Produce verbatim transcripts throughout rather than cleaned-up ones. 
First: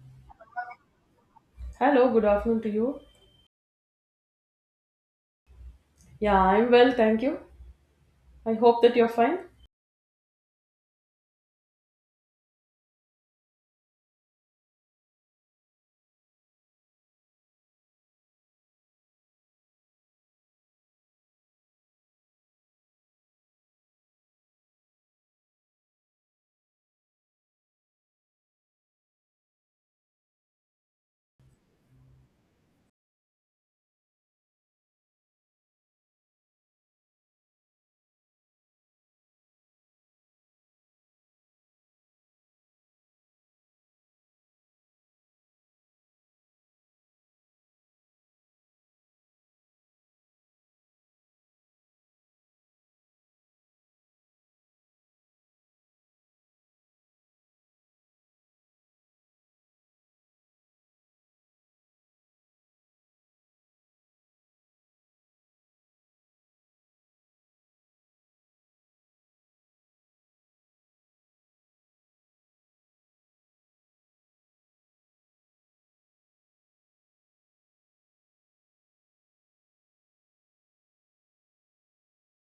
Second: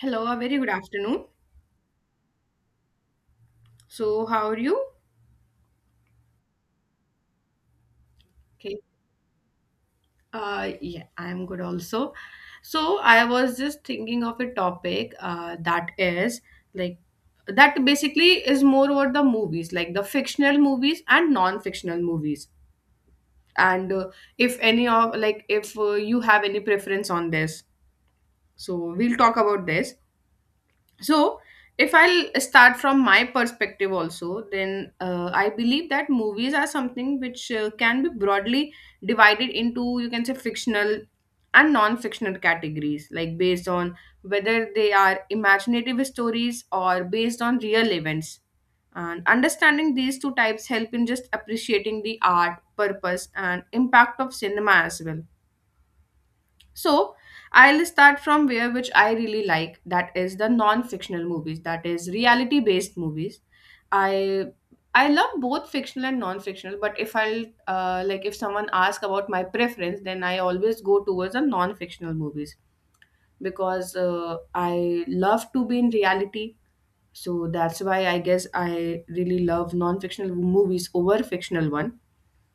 Hello, a very good afternoon. Hello, good afternoon to you. So, how are you? Yeah, I'm well, thank you. I Okay. hope that you're fine. Uh, yeah, I'm good also. So, I was just thinking of a topic uh, that is like that basically is more about the movies, like the fictional movies and non-fictional movies. And uh, if any of like if uh, you have any preference on this, so we'll talk about this. so if i'll start from my perspective also, then uh, I believe that movies are something which uh, can be broadly divided into, you can say, fictional and non-fictional categories, like based on whether they are imaginative stories or based on real events, and understanding these two types help in just appreciating the art purpose and impact of cinema as well. So I'll start from where which I really like, that is the non-fictional movies, that is reality based movies. I I love both fictional and non-fictional, but if I'll uh, like if someone asks about my preference, then I always go towards the non-fictional movies because uh, I love to be in reality. So that's why I guess I really love non-fictional movies over fictional one.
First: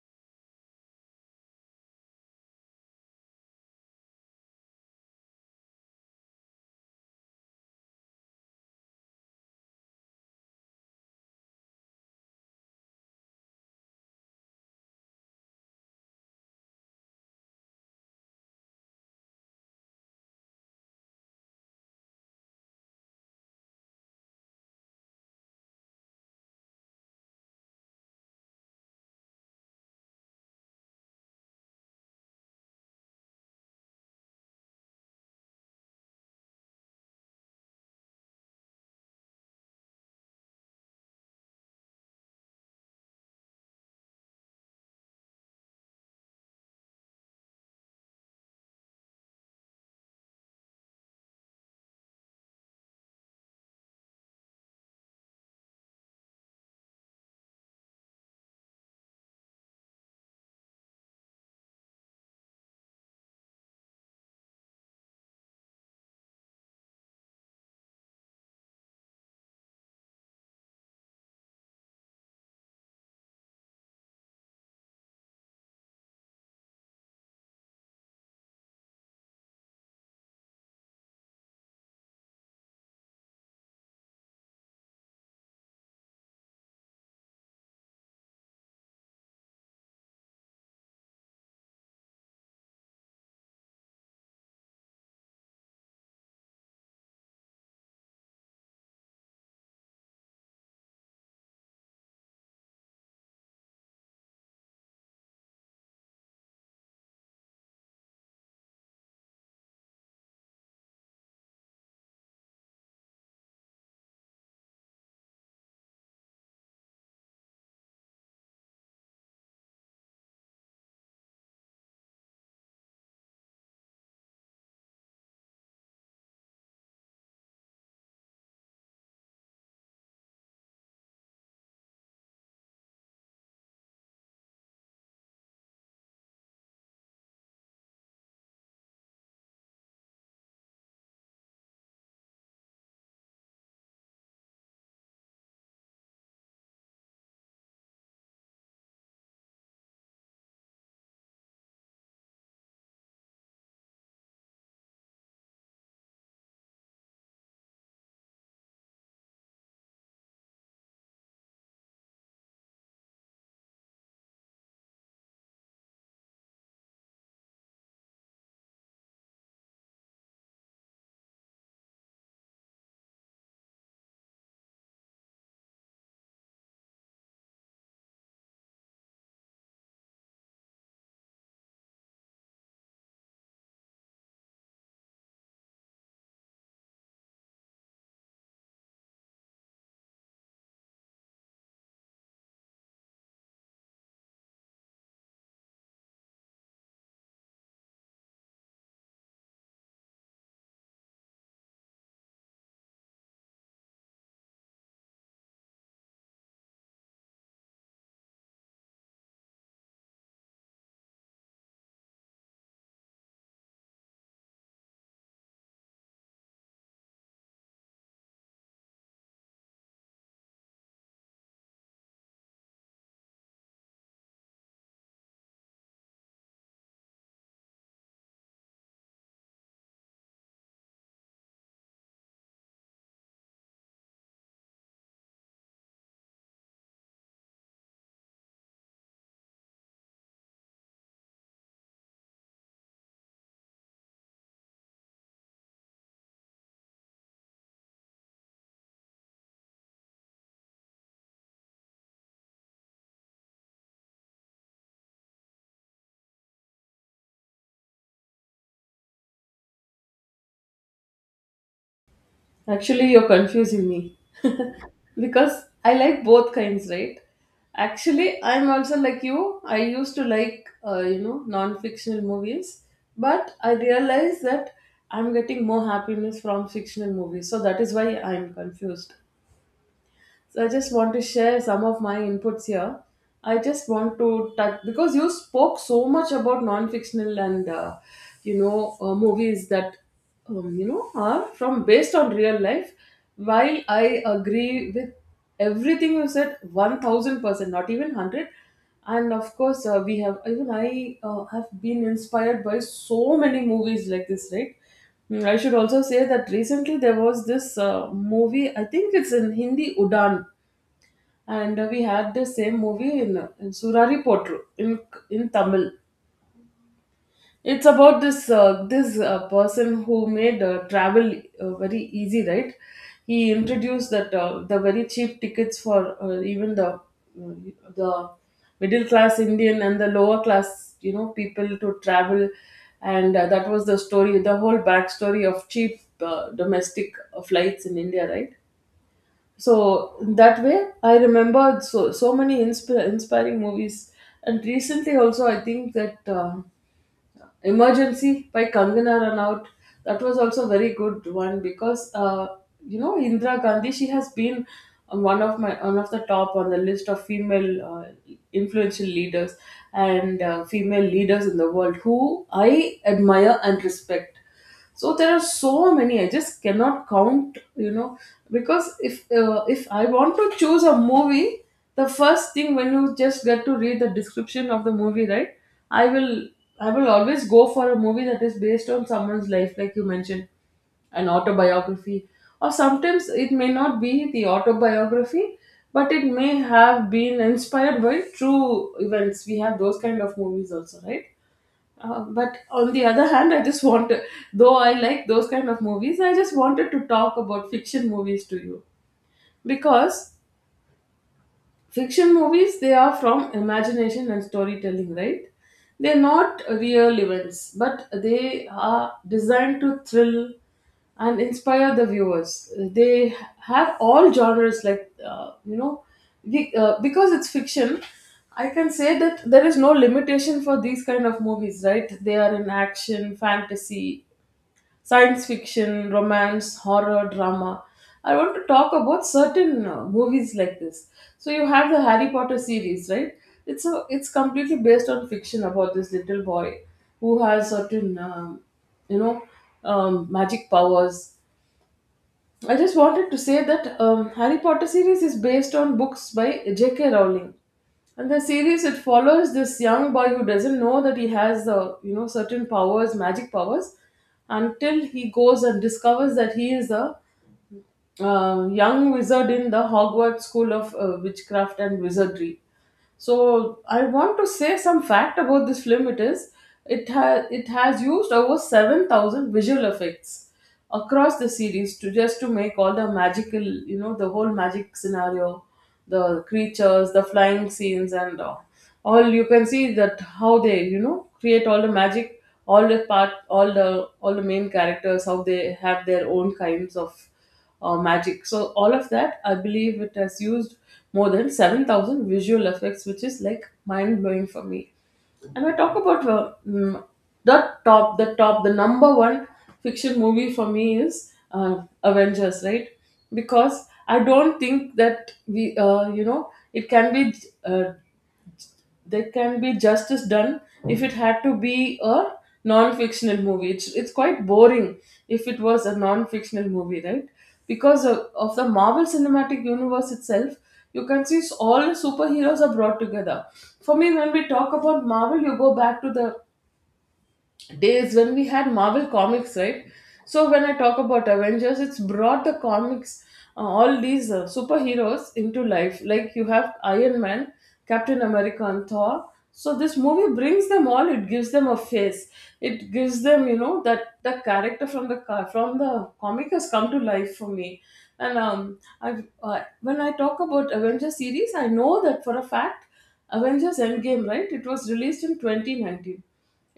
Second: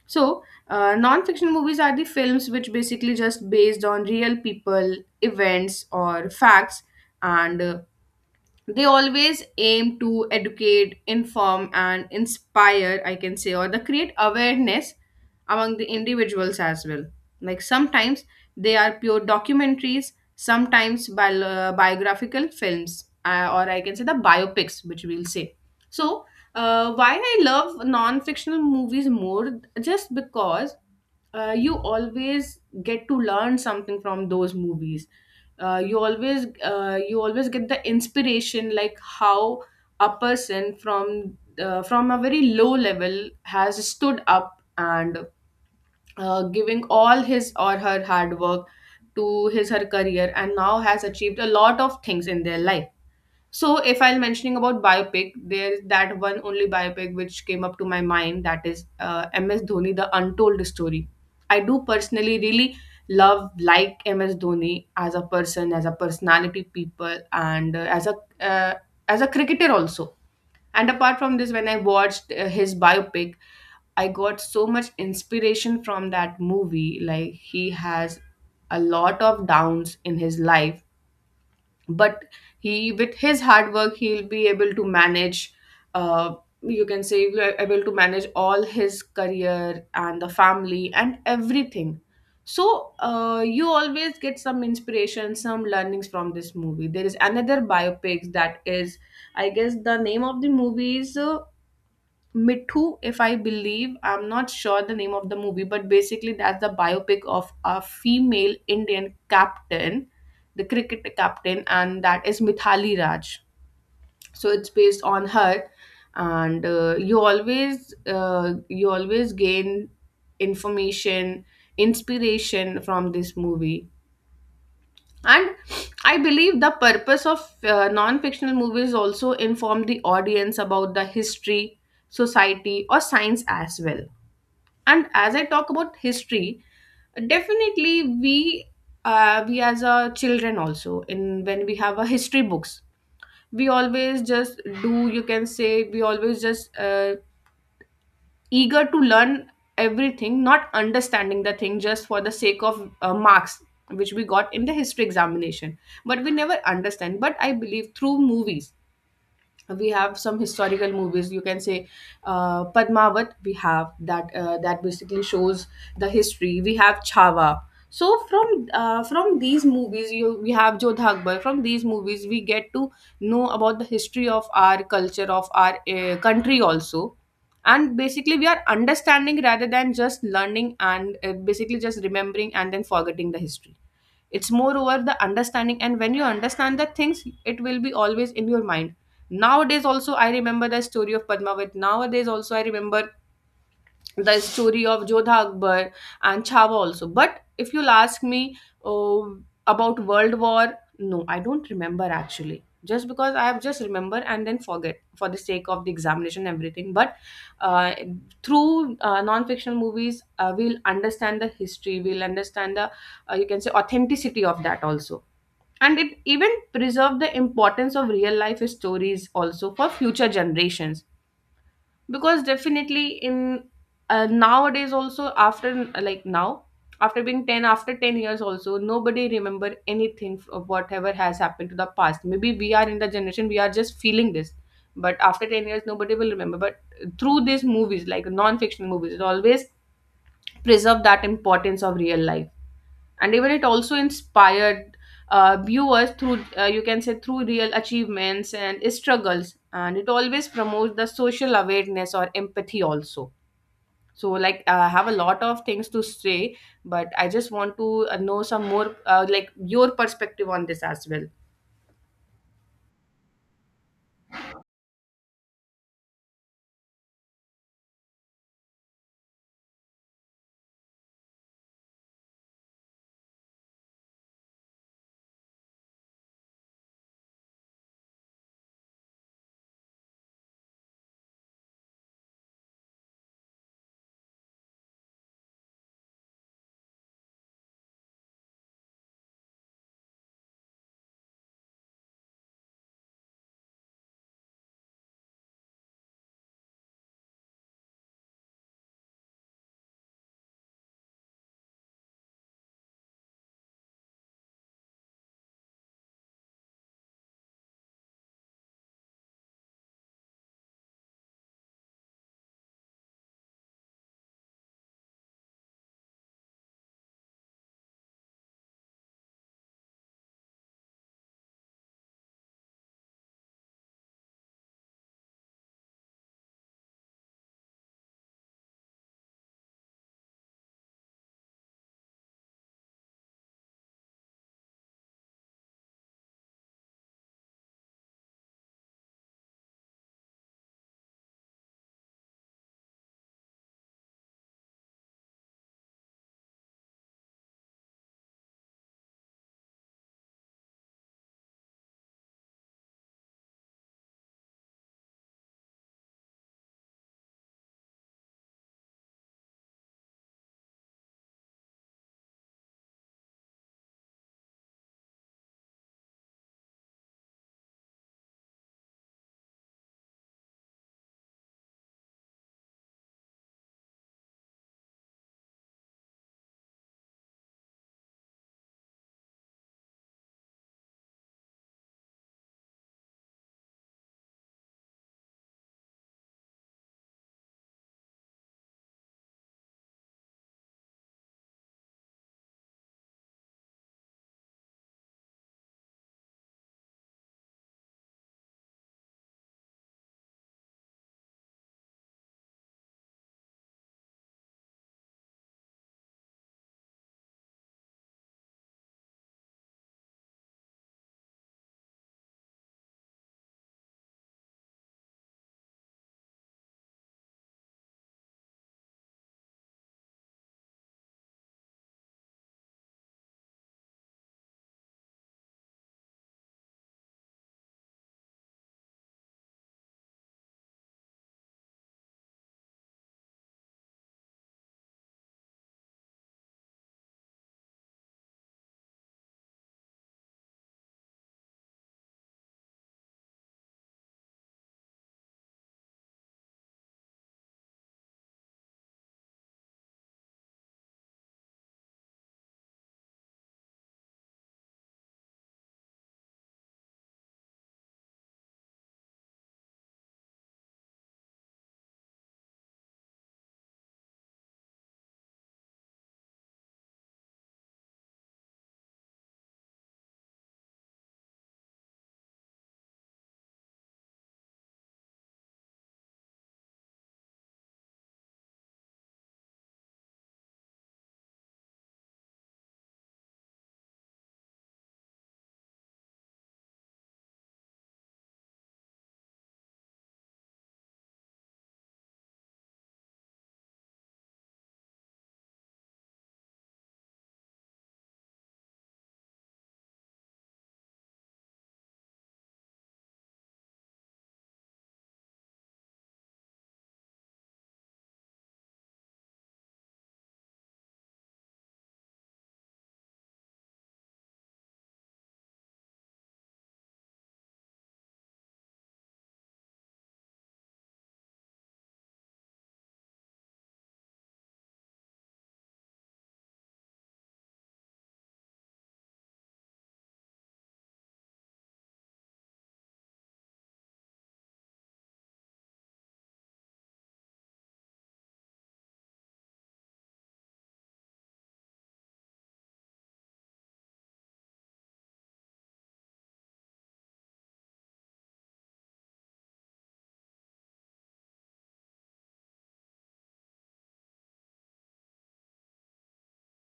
So, uh, non-fiction movies are the films which basically just based on real people, events, or facts, and uh, they always aim to educate, inform and inspire, I can say, or they create awareness among the individuals as well. Like sometimes they are pure documentaries, sometimes bi- uh, biographical films, uh, or I can say the biopics, which we'll say. So uh, why I love non-fictional movies more, just because uh, you always get to learn something from those movies. Uh, you always uh, you always get the inspiration, like how a person from uh, from a very low level has stood up and uh, giving all his or her hard work to his her career, and now has achieved a lot of things in their life. So if I'm mentioning about biopic, there's that one only biopic which came up to my mind, that is uh, M S Dhoni, The Untold Story. I do personally really love like M S Dhoni as a person, as a personality, people, and uh, as a uh, as a cricketer also. And apart from this, when I watched uh, his biopic, I got so much inspiration from that movie. Like he has a lot of downs in his life, but he with his hard work he'll be able to manage uh, you can say he'll be able to manage all his career and the family and everything. So uh, you always get some inspiration, some learnings from this movie. There is another biopic, that is I guess the name of the movie is uh, Mithu, if I believe, I'm not sure the name of the movie, but basically that's the biopic of a female Indian captain, the cricket captain, and that is Mithali Raj. So it's based on her, and uh, you always uh, you always gain information, inspiration from this movie. And I believe the purpose of uh, non-fictional movies also inform the audience about the history, society or science as well. And as I talk about history, definitely we uh, we as a children also in when we have a history books, we always just do, you can say we always just uh, eager to learn everything, not understanding the thing just for the sake of uh, marks, which we got in the history examination. But we never understand. But I believe through movies, we have some historical movies, you can say, uh, padmavat we have that, uh, that basically shows the history, we have Chhava. So from uh, from these movies you we have jodha akbar, from these movies we get to know about the history of our culture, of our uh, country also, and basically we are understanding rather than just learning and uh, basically just remembering and then forgetting the history. It's more over the understanding, and when you understand the things it will be always in your mind. Nowadays also I remember the story of padmavat, nowadays also I remember the story of Jodha Akbar and Chhawa also. But if you'll ask me oh, about World War, no, I don't remember actually. Just because I have just remember and then forget for the sake of the examination and everything. But uh, through uh, non-fictional movies, uh, we'll understand the history. We'll understand the uh, you can say authenticity of that also. And it even preserve the importance of real life stories also for future generations, because definitely in uh, nowadays also after like now after being ten after ten years also nobody remember anything of whatever has happened to the past, maybe we are in the generation we are just feeling this, but after ten years nobody will remember. But through these movies, like non-fictional movies, it always preserve that importance of real life, and even it also inspired uh, viewers through uh, you can say through real achievements and struggles, and it always promotes the social awareness or empathy also. So like uh, I have a lot of things to say, but I just want to uh, know some more uh, like your perspective on this as well. Actually, you're confusing me because I like both kinds, right? Actually, I'm also like you. I used to like, uh, you know, non fictional movies, but I realized that I'm getting more happiness from fictional movies, so that is why I'm confused. So I just want to share some of my inputs here. I just want to touch because you spoke so much about non-fictional and uh, you know uh, movies that um, you know are from based on real life. While I agree with everything you said, one thousand percent, not even hundred. And of course, uh, we have even I uh, have been inspired by so many movies like this, right? Mm, I should also say that recently there was this uh, movie, I think it's in Hindi, Udan, and uh, we had the same movie in, uh, in Surari Potru in, in Tamil. It's about this uh, this uh, person who made uh, travel uh, very easy, right? He introduced that uh, the very cheap tickets for uh, even the uh, the middle class Indian and the lower class, you know, people to travel, and uh, that was the story, the whole backstory of cheap uh, domestic uh, flights in India, right? So that way, I remember so so many insp- inspiring movies. And recently, also, I think that uh, Emergency by Kangana Ranaut. That was also a very good one because uh, you know Indira Gandhi. She has been um, one of my one of the top on the list of female uh, influential leaders and uh, female leaders in the world who I admire and respect. So there are so many, I just cannot count, you know, because if uh, if I want to choose a movie, the first thing when you just get to read the description of the movie, right, i will i will always go for a movie that is based on someone's life, like you mentioned, an autobiography. Or sometimes it may not be the autobiography, but it may have been inspired by true events. We have those kind of movies also, right? Uh, but on the other hand, I just want to, though I like those kind of movies, I just wanted to talk about fiction movies to you, because fiction movies, they are from imagination and storytelling, right? They're not real events, but they are designed to thrill and inspire the viewers. They have all genres, like uh, you know be- uh, because it's fiction. I can say that there is no limitation for these kind of movies, right? They are in action, fantasy, science fiction, romance, horror, drama. I want to talk about certain uh, movies like this. So you have the Harry Potter series, right? It's a, it's completely based on fiction about this little boy who has certain um, you know um, magic powers. I just wanted to say that um, Harry Potter series is based on books by J K. Rowling, and the series, it follows this young boy who doesn't know that he has uh, you know certain powers, magic powers, until he goes and discovers that he is a uh, young wizard in the Hogwarts School of uh, Witchcraft and Wizardry. So I want to say some fact about this film. It is it has it has used over seven thousand visual effects across the series to just to make all the magical, you know the whole magic scenario, the creatures, the flying scenes, and uh, all you can see that how they, you know create all the magic, all the part, all the all the main characters, how they have their own kinds of uh, magic. So all of that, I believe it has used more than seven thousand visual effects, which is like mind blowing for me. And I talk about uh, mm, the top, the top, the number one fiction movie for me is uh, Avengers, right? Because I don't think that we, uh, you know, it can be uh, there can be justice done if it had to be a non-fictional movie. It's, it's quite boring if it was a non-fictional movie, right? Because of, of the Marvel Cinematic Universe itself, you can see s- all the superheroes are brought together. For me, when we talk about Marvel, you go back to the days when we had Marvel comics, right? So when I talk about Avengers, it's brought the comics, uh, all these uh, superheroes into life. Like you have Iron Man, Captain America, and Thor. So this movie brings them all. It gives them a face. It gives them, you know, that the character from the ca- from the comic has come to life for me. And um, I uh, when I talk about Avengers series, I know that for a fact, Avengers Endgame, right? It was released in twenty nineteen.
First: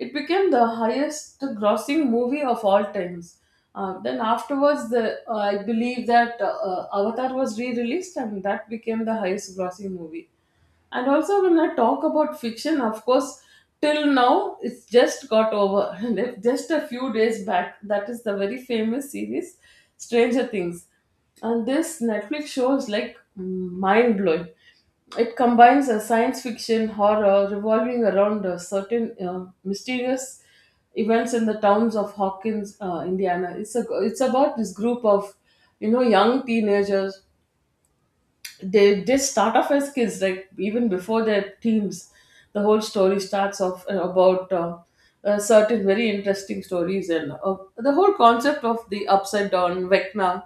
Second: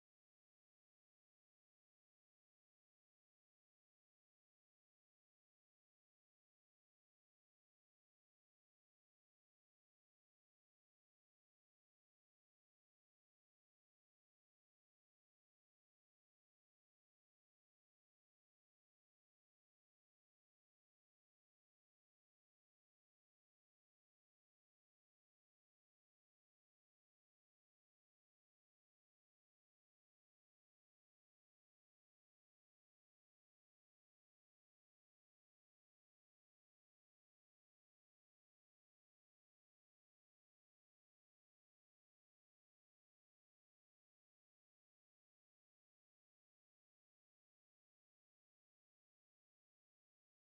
It became the highest grossing movie of all times. Uh, then afterwards, the, uh, I believe that uh, Avatar was re-released, and that became the highest grossing movie. And also, when I talk about fiction, of course, till now it's just got over. And if just a few days back, that is the very famous series, Stranger Things. And this Netflix show is like mind blowing. It combines a science fiction horror revolving around uh, certain uh, mysterious events in the towns of Hawkins, uh, Indiana. It's a, it's about this group of, you know young teenagers. They they start off as kids, like even before their teens. The whole story starts off uh, about uh, uh, certain very interesting stories, and uh, the whole concept of the upside down Vecna,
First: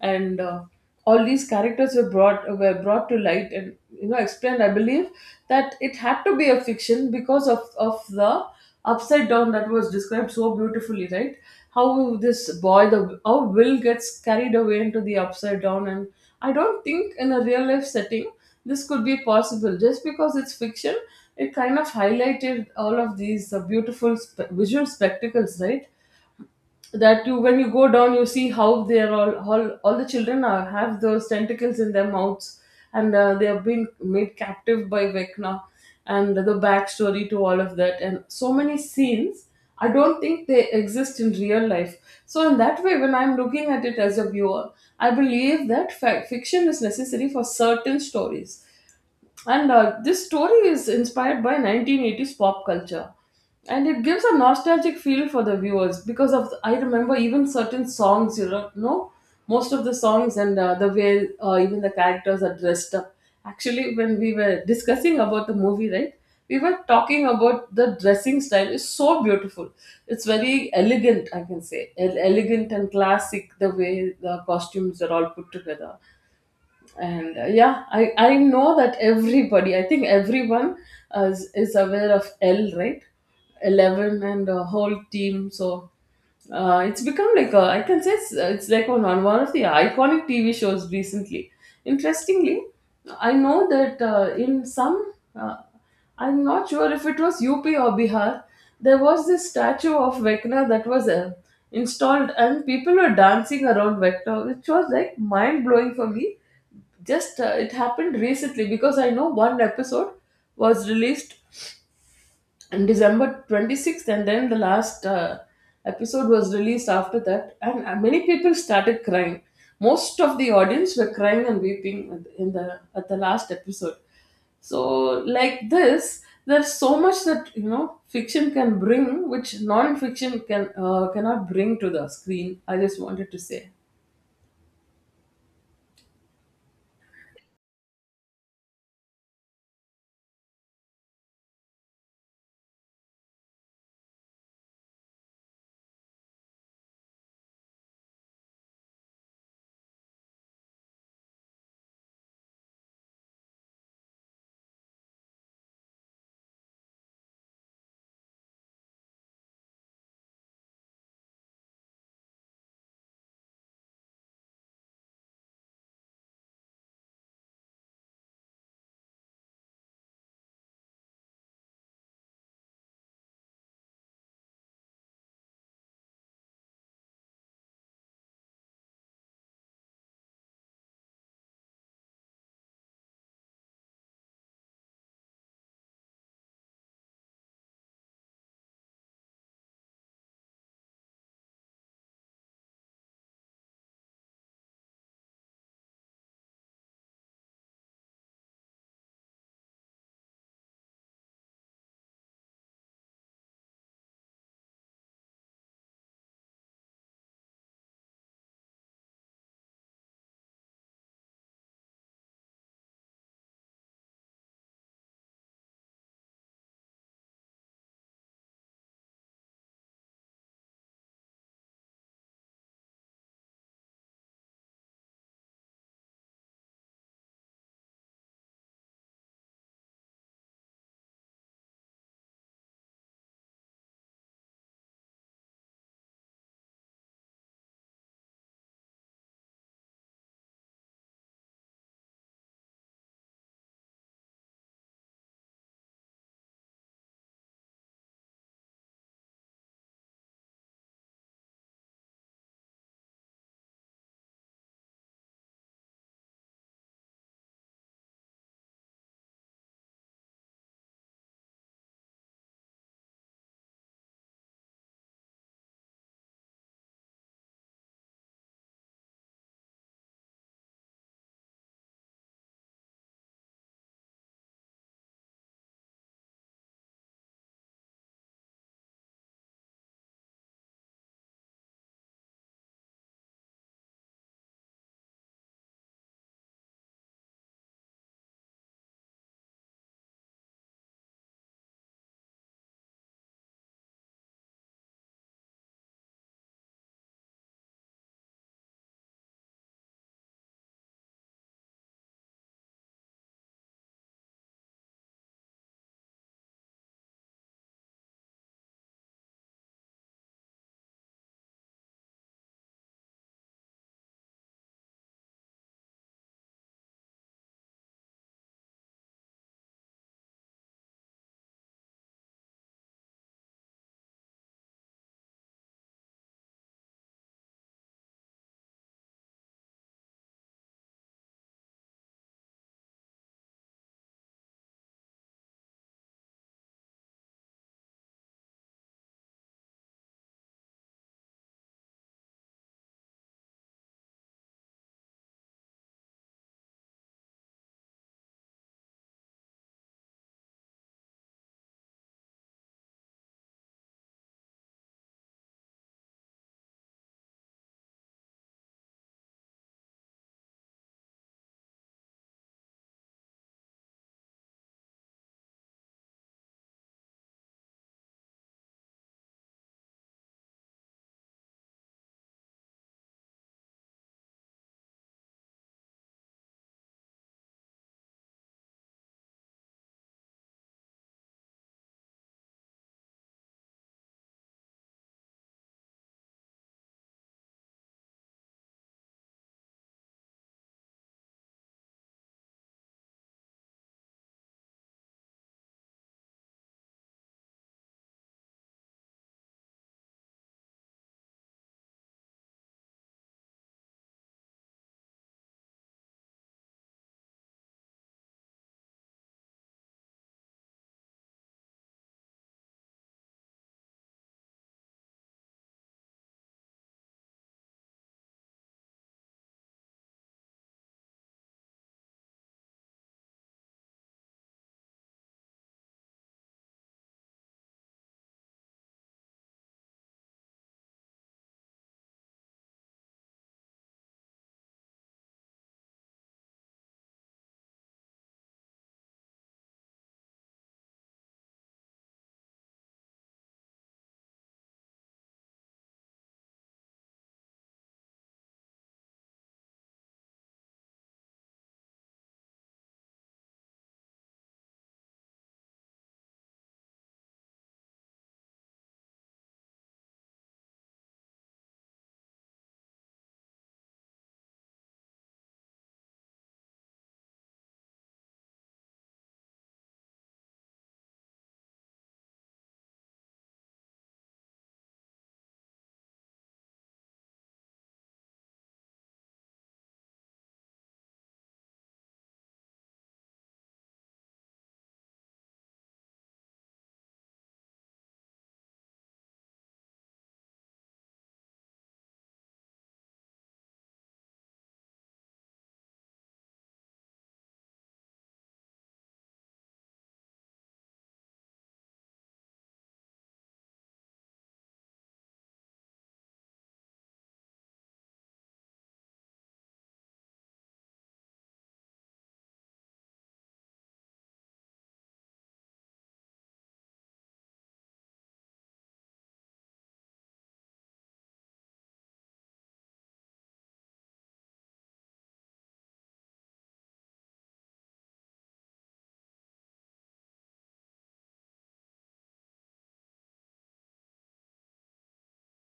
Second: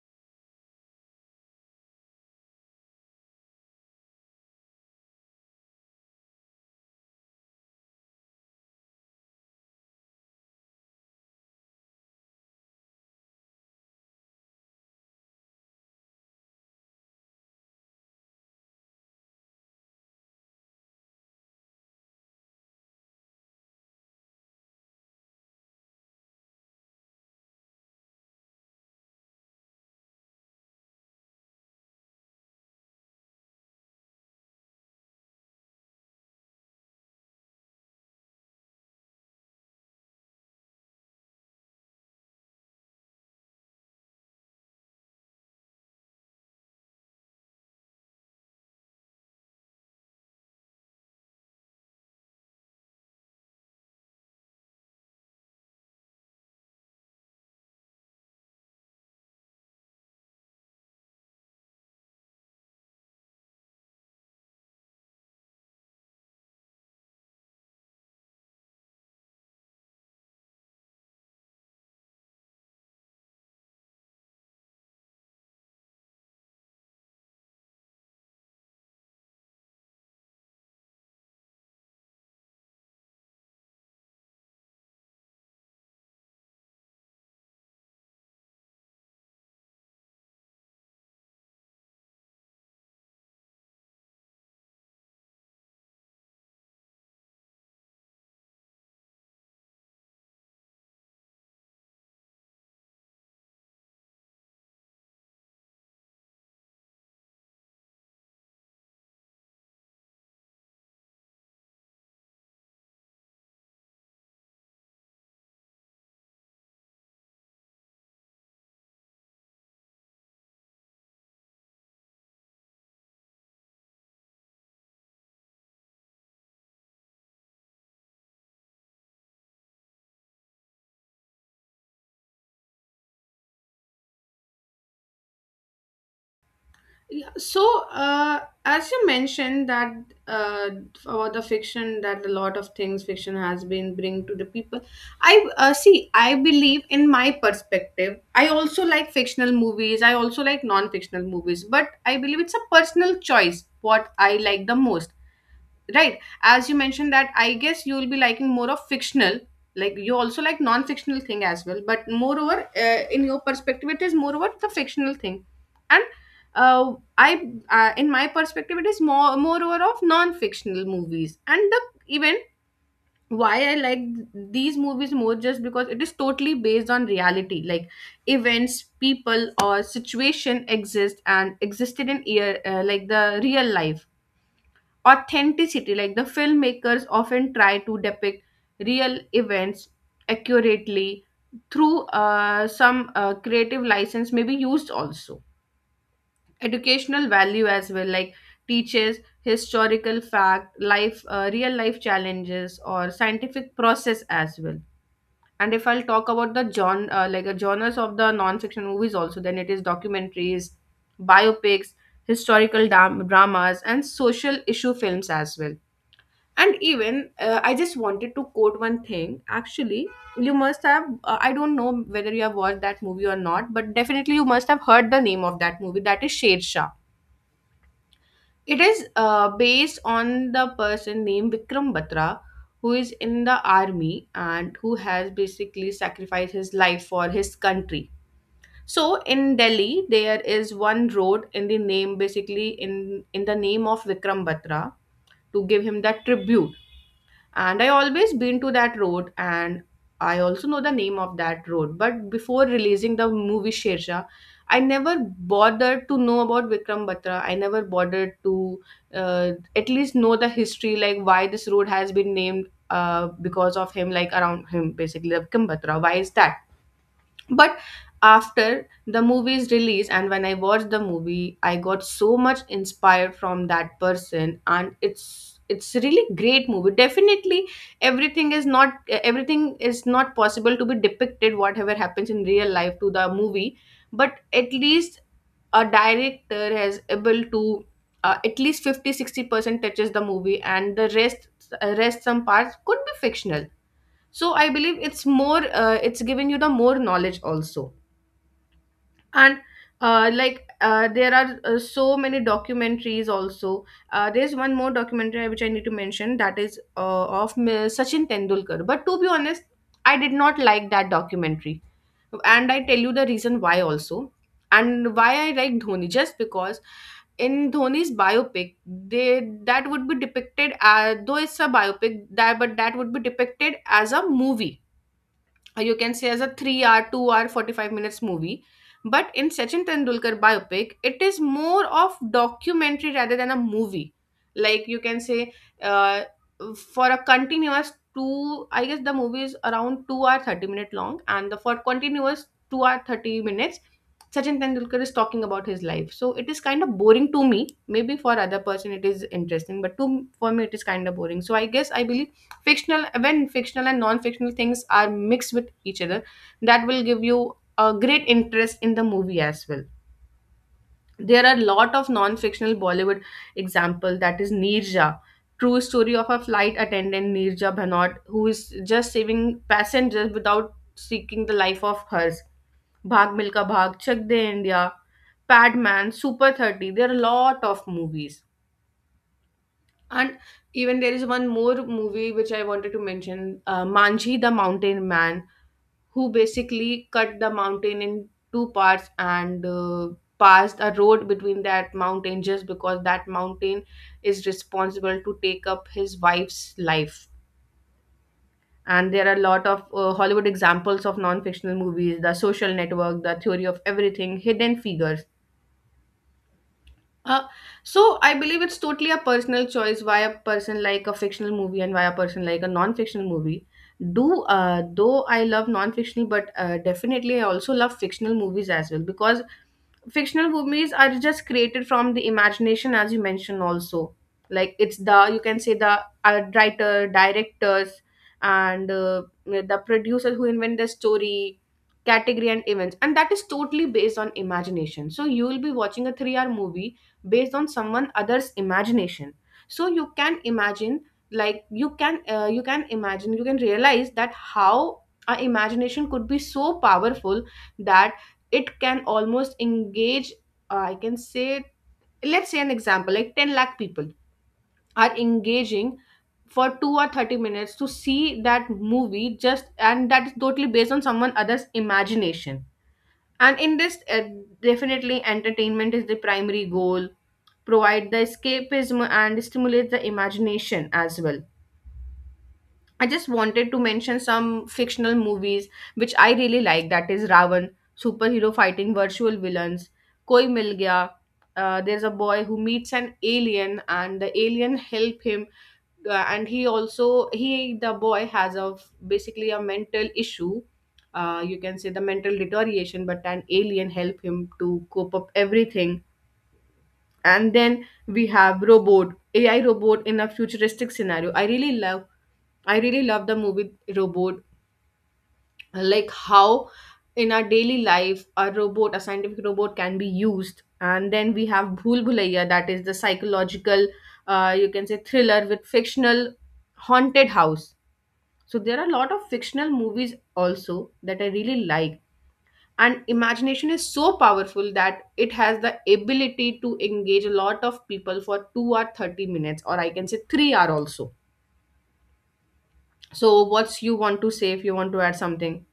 and uh, all these characters were brought were brought to light and, you know explained. I believe that it had to be a fiction because of of the upside down that was described so beautifully, right? How this boy the how Will gets carried away into the upside down, and I don't think in a real life setting this could be possible. Just because it's fiction, it kind of highlighted all of these uh, beautiful spe- visual spectacles, right? That you, when you go down, you see how they're all all, all the children are, have those tentacles in their mouths, and uh, they have been made captive by Vecna, and the backstory to all of that, and so many scenes, I don't think they exist in real life. So in that way, when I'm looking at it as a viewer, I believe that fa- fiction is necessary for certain stories, and uh, this story is inspired by nineteen eighties pop culture. And it gives a nostalgic feel for the viewers, because of I remember even certain songs, you know, know, most of the songs, and uh, the way uh, even the characters are dressed up. Actually, when we were discussing about the movie, right, we were talking about the dressing style is so beautiful. It's very elegant, I can say, El- elegant and classic, the way the costumes are all put together. And uh, yeah, i i know that everybody, I think everyone, uh, is, is aware of L, right? eleven and the whole team. So uh, it's become like a, I can say it's, it's like on, on one of the iconic T V shows recently. Interestingly, I know that uh, in some uh, I'm not sure if it was U P or Bihar. There was this statue of Vecna that was uh, installed, and people were dancing around Vecna, which was like mind blowing for me. Just uh, it happened recently because I know one episode was released and December twenty-sixth, and then the last uh, episode was released after that, and uh, many people started crying. Most of the audience were crying and weeping in the at the last episode. So, like this, there's so much that, you know fiction can bring, which non-fiction can uh, cannot bring to the screen. I just wanted to say. Yeah, so uh, as you mentioned that uh, about the fiction that a lot of things fiction has been bring to the people. I uh, see I believe in my perspective, I also like fictional movies, I also like non-fictional movies, but I believe it's a personal choice what I like the most. Right. As you mentioned that, I guess you will be liking more of fictional. Like you also like non-fictional thing as well, but moreover, uh, in your perspective, it is moreover the fictional thing, and uh, I, uh, in my perspective, it is more moreover of non-fictional movies, and the even why I like these movies more, just because it is totally based on reality, like events, people, or situation exist and existed in ear uh, like the real life authenticity, like the filmmakers often try to depict real events accurately through uh, some uh, creative license may be used also. Educational value as well, like teaches historical fact life, uh, real life challenges or scientific process as well. And if I'll talk about the genre, uh, like the genres of the non-fiction movies also, then it is documentaries, biopics, historical dam- dramas and social issue films as well. And even uh, I just wanted to quote one thing actually. You must have uh, I don't know whether you have watched that movie or not, but definitely you must have heard the name of that movie, that is sher shah. It is uh, based on the person named vikram batra, who is in the army and who has basically sacrificed his life for his country. So in delhi there is one road in the name, basically in in the name of vikram batra, to give him that tribute. And I always been to that road, and I also know the name of that road, but before releasing the movie sherja, I never bothered to know about vikram batra. I never bothered to uh, at least know the history, like why this road has been named uh, because of him, like around him, basically the vikram batra, why is that. But after the movie's release and when I watched the movie, I got so much inspired from that person, and it's it's really great movie. Definitely everything is not everything is not possible to be depicted whatever happens in real life to the movie, but at least a director has able to uh, at least fifty sixty percent touches the movie, and the rest uh, rest some parts could be fictional. So I believe it's more uh, it's giving you the more knowledge also. And uh, like uh, there are uh, so many documentaries also. Uh, there's one more documentary which I need to mention, that is uh, of M- sachin tendulkar. But to be honest, I did not like that documentary, and I tell you the reason why also. And why I like dhoni, just because in Dhoni's biopic, they that would be depicted as though it's a biopic that, but that would be depicted as a movie, uh, you can say as a three hour two hour forty-five minutes movie. But in sachin tendulkar biopic, it is more of documentary rather than a movie, like you can say uh, for a continuous two I guess the movie is around two hour thirty minute long, and the for continuous two hour thirty minutes sachin tendulkar is talking about his life, so it is kind of boring to me. Maybe for other person it is interesting, but to for me it is kind of boring. So I guess I believe fictional when fictional and non-fictional things are mixed with each other, that will give you a great interest in the movie as well. There are a lot of non-fictional bollywood example That is Nirja, true story of a flight attendant Nirja Bhanot, who is just saving passengers without seeking the life of hers. Bhag Milka Bhag, Chak De India, Padman, Super thirty. There are a lot of movies. And even there is one more movie which I wanted to mention, uh, Manji the Mountain Man, who basically cut the mountain in two parts and uh, passed a road between that mountain just because that mountain is responsible to take up his wife's life. And there are a lot of uh, Hollywood examples of non fictional movies: The Social Network, The Theory of Everything, Hidden Figures. Uh, so I believe it's totally a personal choice why a person like a fictional movie and why a person like a non-fictional movie. Do uh, Though I love non-fictional, but uh, definitely I also love fictional movies as well, because fictional movies are just created from the imagination, as you mentioned also. Like, it's the you can say, the uh, writer, directors, and uh, the producer who invent the story, category, and events, and that is totally based on imagination. So you will be watching a three-hour movie based on someone other's imagination, so you can imagine, like you can uh, you can imagine, you can realize that how our imagination could be so powerful that it can almost engage, uh, I can say, let's say an example like 10 lakh people are engaging for two or thirty minutes to see that movie just, and that is totally based on someone other's imagination. And in this, uh, definitely entertainment is the primary goal: provide the escapism and stimulate the imagination as well. I just wanted to mention some fictional movies which I really like. That is Ravan, superhero fighting virtual villains; Koi Mil Gaya, Uh, there's a boy who meets an alien, and the alien help him, uh, and he also he the boy has, a basically, a mental issue, uh, you can say the mental deterioration, but an alien help him to cope up everything. And then we have Robot, AI robot in a futuristic scenario. I really love i really love the movie Robot, like how in our daily life a robot, a scientific robot, can be used. And then we have Bhool Bhulaiya, that is the psychological, uh, you can say, thriller with fictional haunted house. So there are a lot of fictional movies also that I really like. And imagination is so powerful that it has the ability to engage a lot of people for two or thirty minutes, or I can say three hour also. So what's you want to say if you want to add something?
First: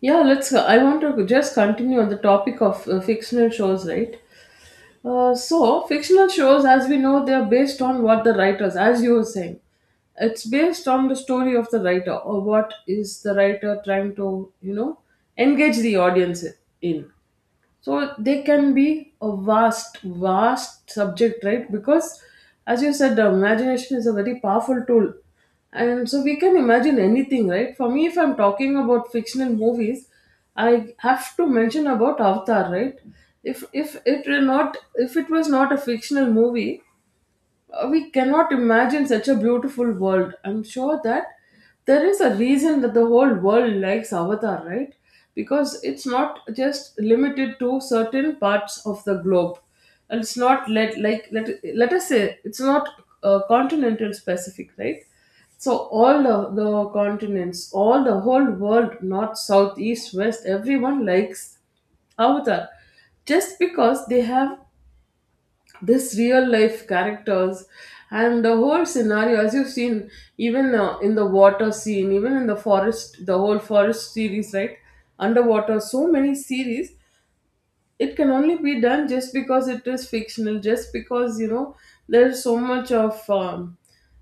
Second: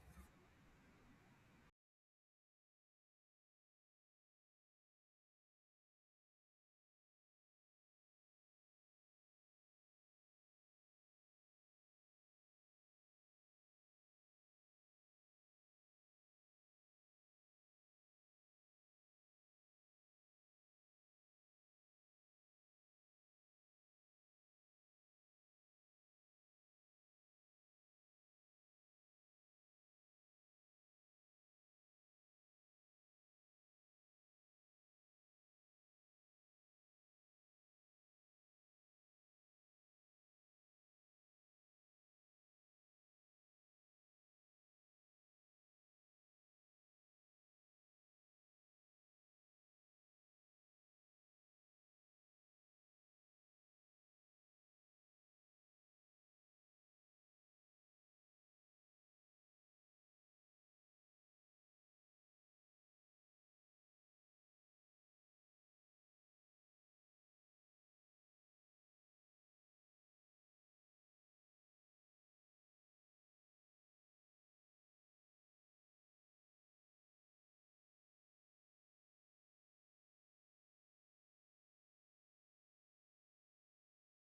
Yeah, let's. I want to just continue on the topic of uh, fictional shows, right? Uh, so fictional shows, as we know, they are based on what the writers, as you were saying, it's based on the story of the writer, or what is the writer trying to, you know, engage the audience in. So they can be a vast vast subject, right? Because as you said, the imagination is a very powerful tool, and so we can imagine anything, right? For me, if I'm talking about fictional movies, I have to mention about Avatar, right? If if it were not, if it was not a fictional movie, uh, we cannot imagine such a beautiful world. I'm sure that there is a reason that the whole world likes Avatar, right? Because it's not just limited to certain parts of the globe, and it's not let like let let us say it's not uh, continental specific, right? So all the, the continents, all the whole world, north, south, east, west, everyone likes Avatar just because they have this real life characters and the whole scenario as you've seen, even uh, in the water scene, even in the forest, the whole forest series, right? Underwater, so many series. It can only be done just because it is fictional, just because you know there's so much of um,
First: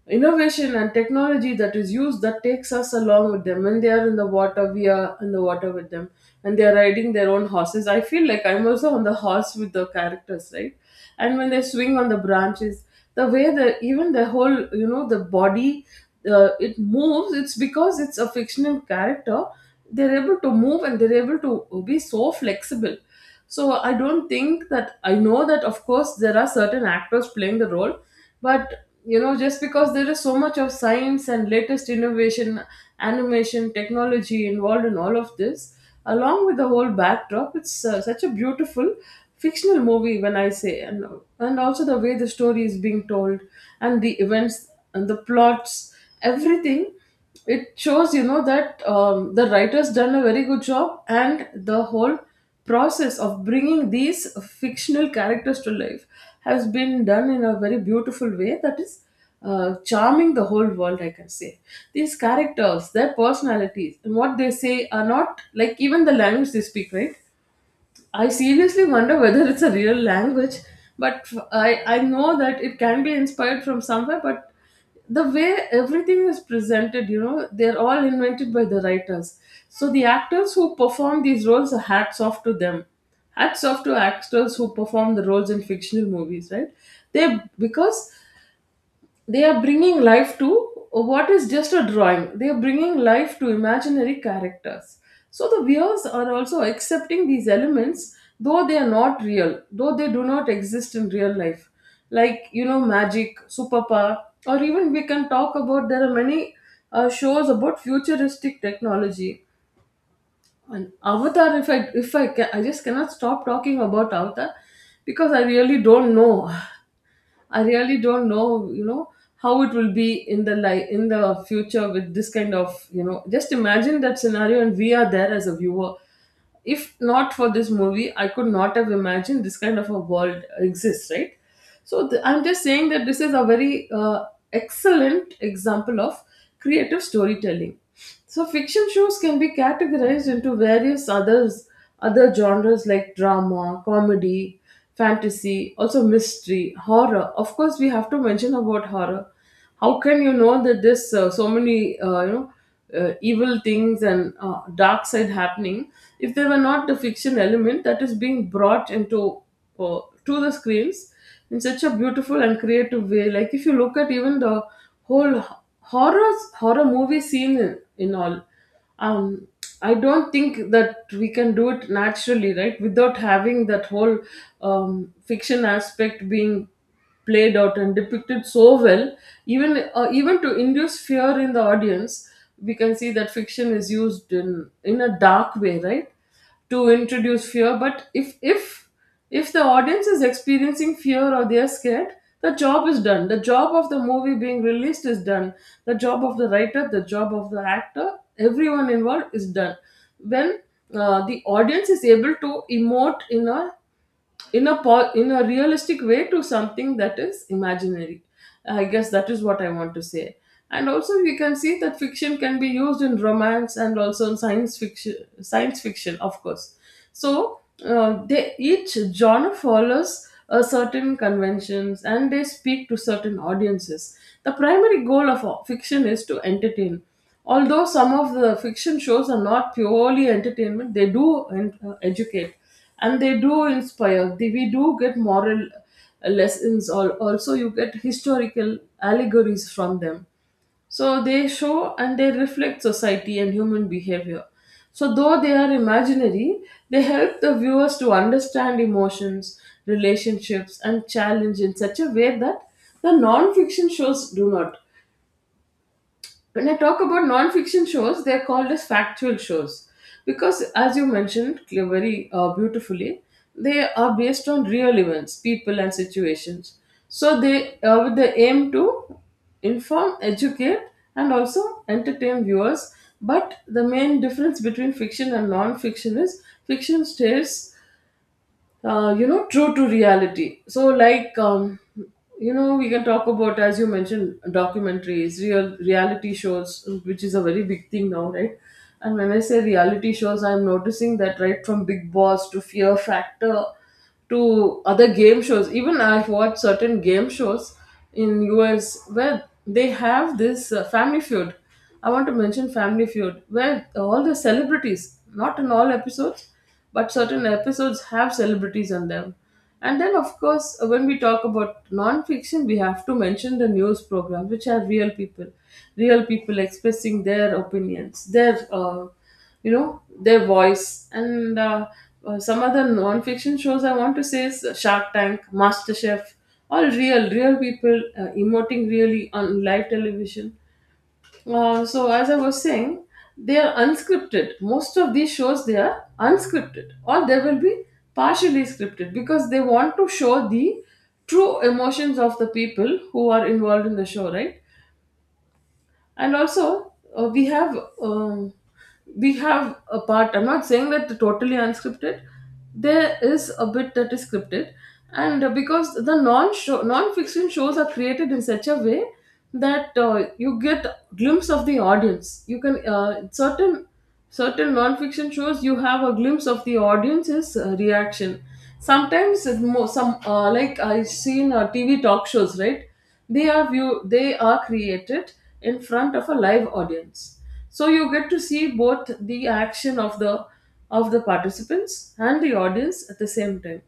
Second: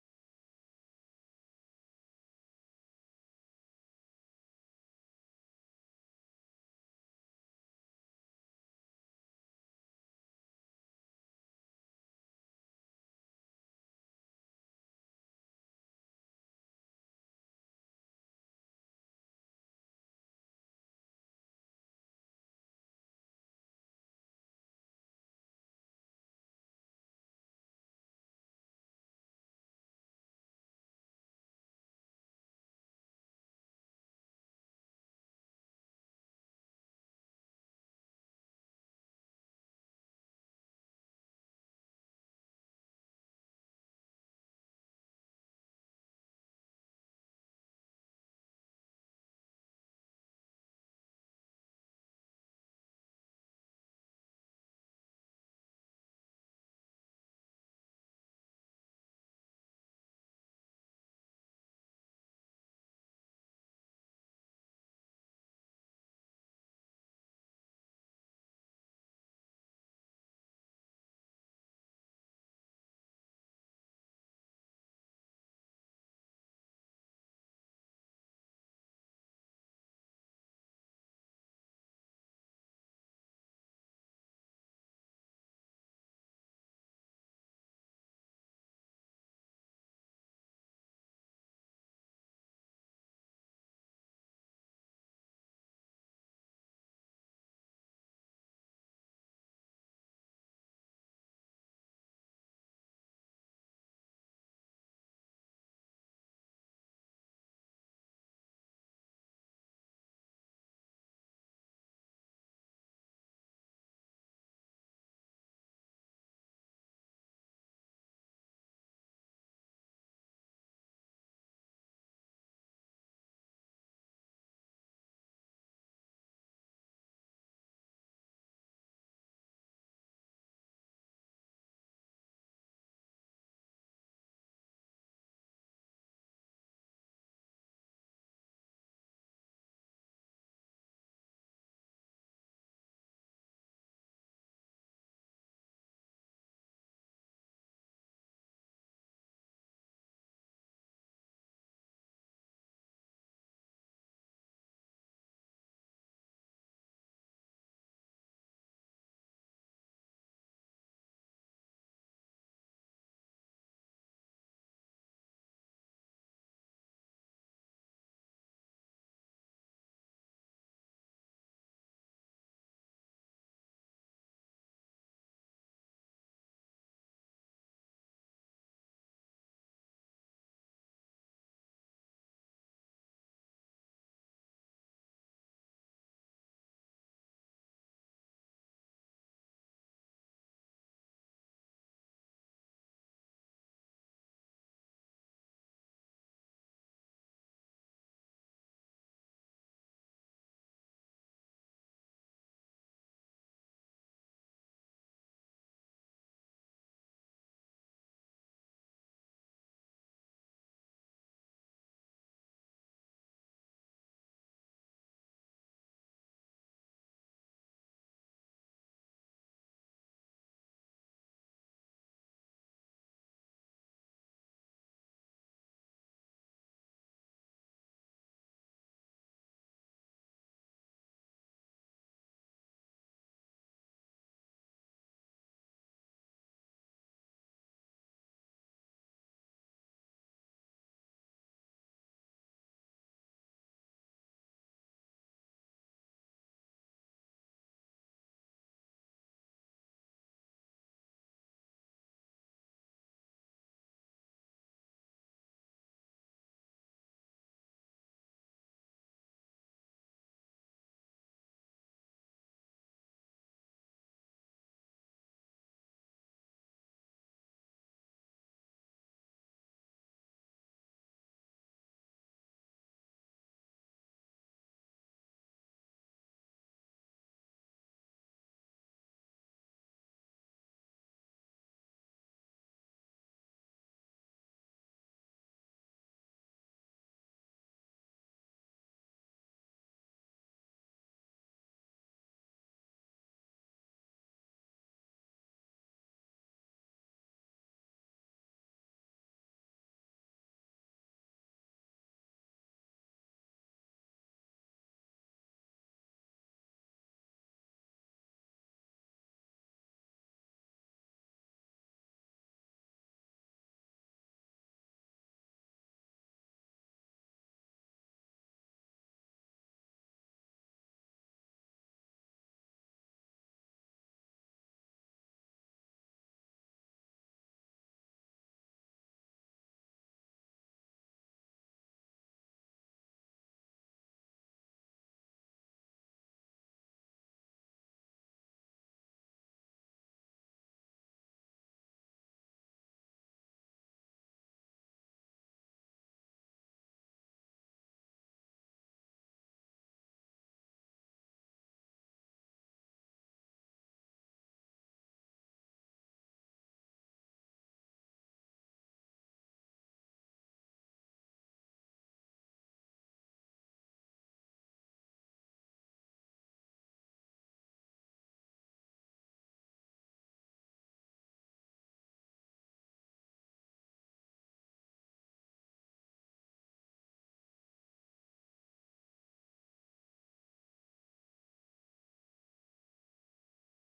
innovation and technology that is used that takes us along with them. When they are in the water, we are in the water with them. And they are riding their own horses, I feel like I'm also on the horse with the characters, right? And when they swing on the branches, the way the even the whole you know the body, uh, it moves. It's because it's a fictional character, they're able to move and they're able to be so flexible. So I don't think that, I know that of course there are certain actors playing the role, but you know just because there is so much of science and latest innovation, animation technology involved in all of this, along with the whole backdrop, it's uh, such a beautiful fictional movie, when I say. And and also the way the story is being told, and the events, and the plots, everything, it shows you know that um, the writer's done a very good job. And the whole process of bringing these fictional characters to life has been done in a very beautiful way that is uh, charming the whole world, I can say. These characters, their personalities and what they say are not like, even the language they speak, right? I seriously wonder whether it's a real language, but I, I know that it can be inspired from somewhere, but the way everything is presented, you know, they're all invented by the writers. So the actors who perform these roles, hats off to them. Hats off to actors who perform the roles in fictional movies, right? They, because they are bringing life to, oh, what is just a drawing, they are bringing life to imaginary characters. So the viewers are also accepting these elements, though they are not real, though they do not exist in real life, like you know magic, superpower, or even we can talk about, there are many uh, shows about futuristic technology. And Avatar, if i if I can, I just cannot stop talking about Avatar, because I really don't know. I really don't know, you know, how it will be in the life in the future with this kind of, you know, just imagine that scenario and we are there as a viewer. If not for this movie, I could not have imagined this kind of a world exists, right? So th- I'm just saying that this is a very uh, excellent example of creative storytelling. So fiction shows can be categorized into various others, other genres like drama, comedy, fantasy, also mystery, horror. Of course, we have to mention about horror. How can you know that this, uh, so many, uh, you know uh, evil things and uh, dark side happening, if they were not the fiction element that is being brought into, uh, to the screens in such a beautiful and creative way. Like if you look at even the whole horror horror movie scene in, in all, um I don't think that we can do it naturally, right, without having that whole um, fiction aspect being played out and depicted so well. Even uh, even to induce fear in the audience, we can see that fiction is used in in a dark way, right, to introduce fear. But if if if the audience is experiencing fear or they are scared, the job is done. The job of the movie being released is done, the job of the writer, the job of the actor, everyone involved is done, when uh, the audience is able to emote in a in a po- in a realistic way to something that is imaginary. I guess that is what I want to say. And also we can see that fiction can be used in romance and also in science fiction. Science fiction, of course. So uh, they, each genre follows a certain conventions, and they speak to certain audiences. The primary goal of uh, fiction is to entertain, although some of the fiction shows are not purely entertainment. They do en- uh, educate, and they do inspire. They- we do get moral lessons, or also you get historical allegories from them. So they show and they reflect society and human behavior. So though they are imaginary, they help the viewers to understand emotions, relationships, and challenge in such a way that the non-fiction shows do not. When I talk about non-fiction shows, they're called as factual shows because, as you mentioned, cl- very uh, beautifully, they are based on real events, people, and situations. So they, uh, with the aim to inform, educate, and also entertain viewers. But the main difference between fiction and non-fiction is, fiction stays uh, you know true to reality. So like, um, you know we can talk about, as you mentioned, documentaries, real reality shows, which is a very big thing now, right? And when I say reality shows, I'm noticing that, right from Big Boss to Fear Factor to other game shows. Even I've watched certain game shows in U S where they have this uh, Family Feud. I want to mention Family Feud, where all the celebrities, not in all episodes, but certain episodes have celebrities on them. And then, of course, when we talk about non-fiction, we have to mention the news programs, which are real people, real people expressing their opinions, their, uh, you know their voice, and uh, uh, some other non-fiction shows I want to say is Shark Tank, MasterChef, all real real people uh, emoting really on live television. Uh, so as I was saying, they are unscripted, most of these shows, they are unscripted, or they will be partially scripted, because they want to show the true emotions of the people who are involved in the show, right? And also uh, we have, um, we have a part, I'm not saying that totally unscripted, there is a bit that is scripted. And uh, because the non show non-fiction shows are created in such a way that uh, you get glimpse of the audience. You can, uh, certain, certain non-fiction shows, you have a glimpse of the audience's uh, reaction. Sometimes it mo- some uh, like I've seen uh, TV talk shows, right? They are view they are created in front of a live audience, so you get to see both the action of the, of the participants and the audience at the same time.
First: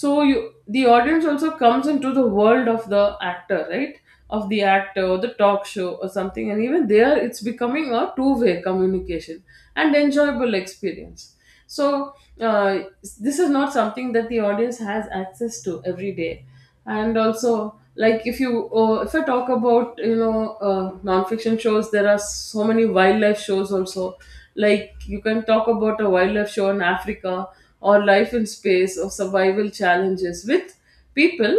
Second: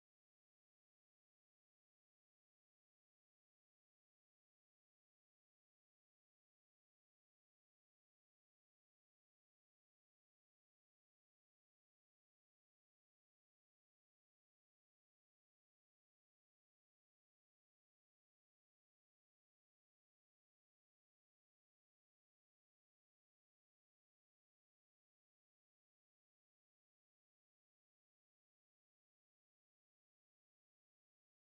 So you, the audience also comes into the world of the actor, right? Of the actor or the talk show or something, and even there it's becoming a two-way communication and enjoyable experience. So uh, this is not something that the audience has access to every day. And also, like, if you, uh, if i talk about, you know uh, non-fiction shows, there are so many wildlife shows also. Like, you can talk about a wildlife show in Africa, or life in space, or survival challenges with people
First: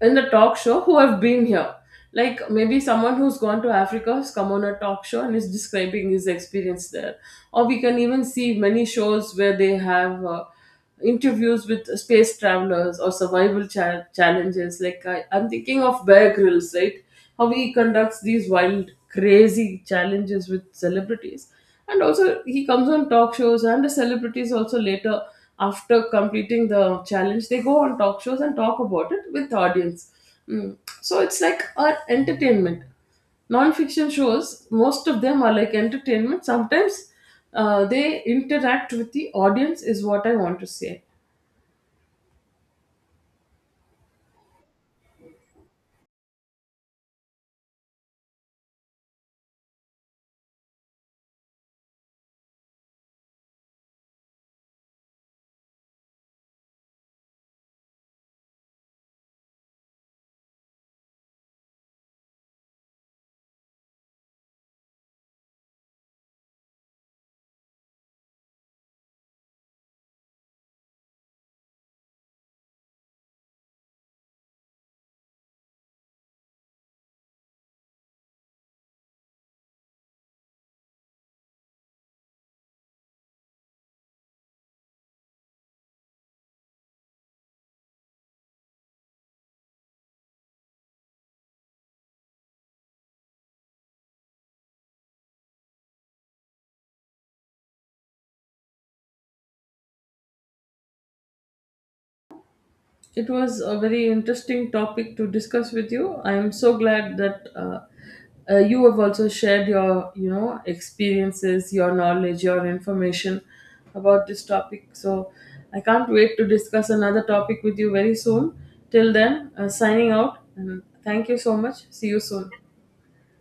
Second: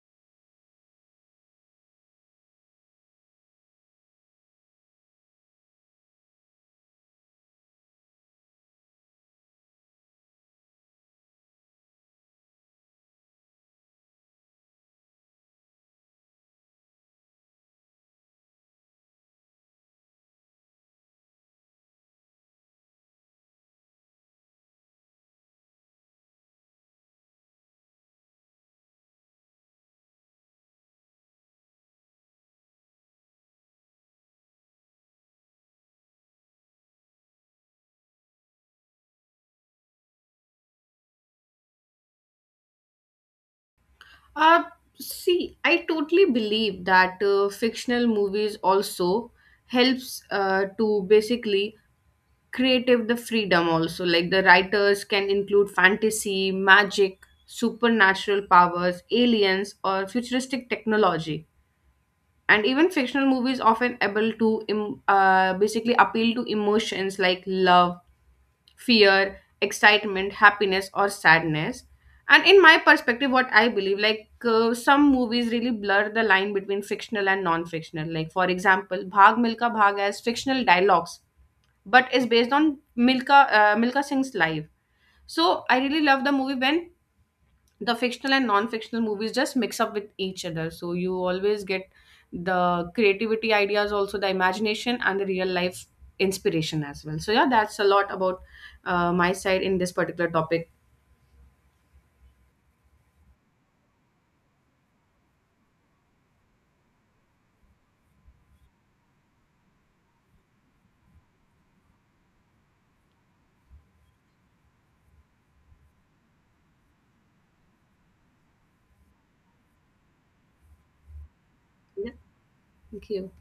in the talk show who have been here. Like maybe someone who's gone to Africa has come on a talk show and is describing his experience there. Or we can even see many shows where they have uh, interviews with space travelers or survival cha- challenges. Like I, I'm thinking of Bear Grylls, right? How he conducts these wild, crazy challenges with celebrities. And also, he comes on talk shows, and the celebrities also later, after completing the challenge, they go on talk shows and talk about it with the audience. Mm. So it's like an entertainment. Non-fiction shows, most of them are like entertainment. Sometimes uh, they interact with the audience, is what I want to say. Uh, See, I totally believe that uh, fictional movies also helps uh, to, basically, creative the freedom also, like the writers can include fantasy, magic, supernatural powers, aliens, or futuristic technology. And even fictional movies often able to em- uh, basically appeal to emotions like love, fear, excitement, happiness, or sadness. And in my perspective, what I believe, like, uh, some movies really blur the line between fictional and non-fictional, like for example Bhag Milka Bhag has fictional dialogues but is based on Milka uh, Milka Singh's life. So I really love the movie when the fictional and non-fictional movies just mix up with each other. So you always get the creativity ideas, also the imagination and the real life inspiration as well. So yeah, that's a lot about uh, my side in this particular topic. It was a very interesting topic to discuss with you. I am so glad that uh, uh, you have also shared your, you know, experiences, your knowledge, your information about this topic. So I can't wait to discuss another topic with you very soon. Till then, uh, signing out, and thank you so much. See Yeah, you soon. thank you.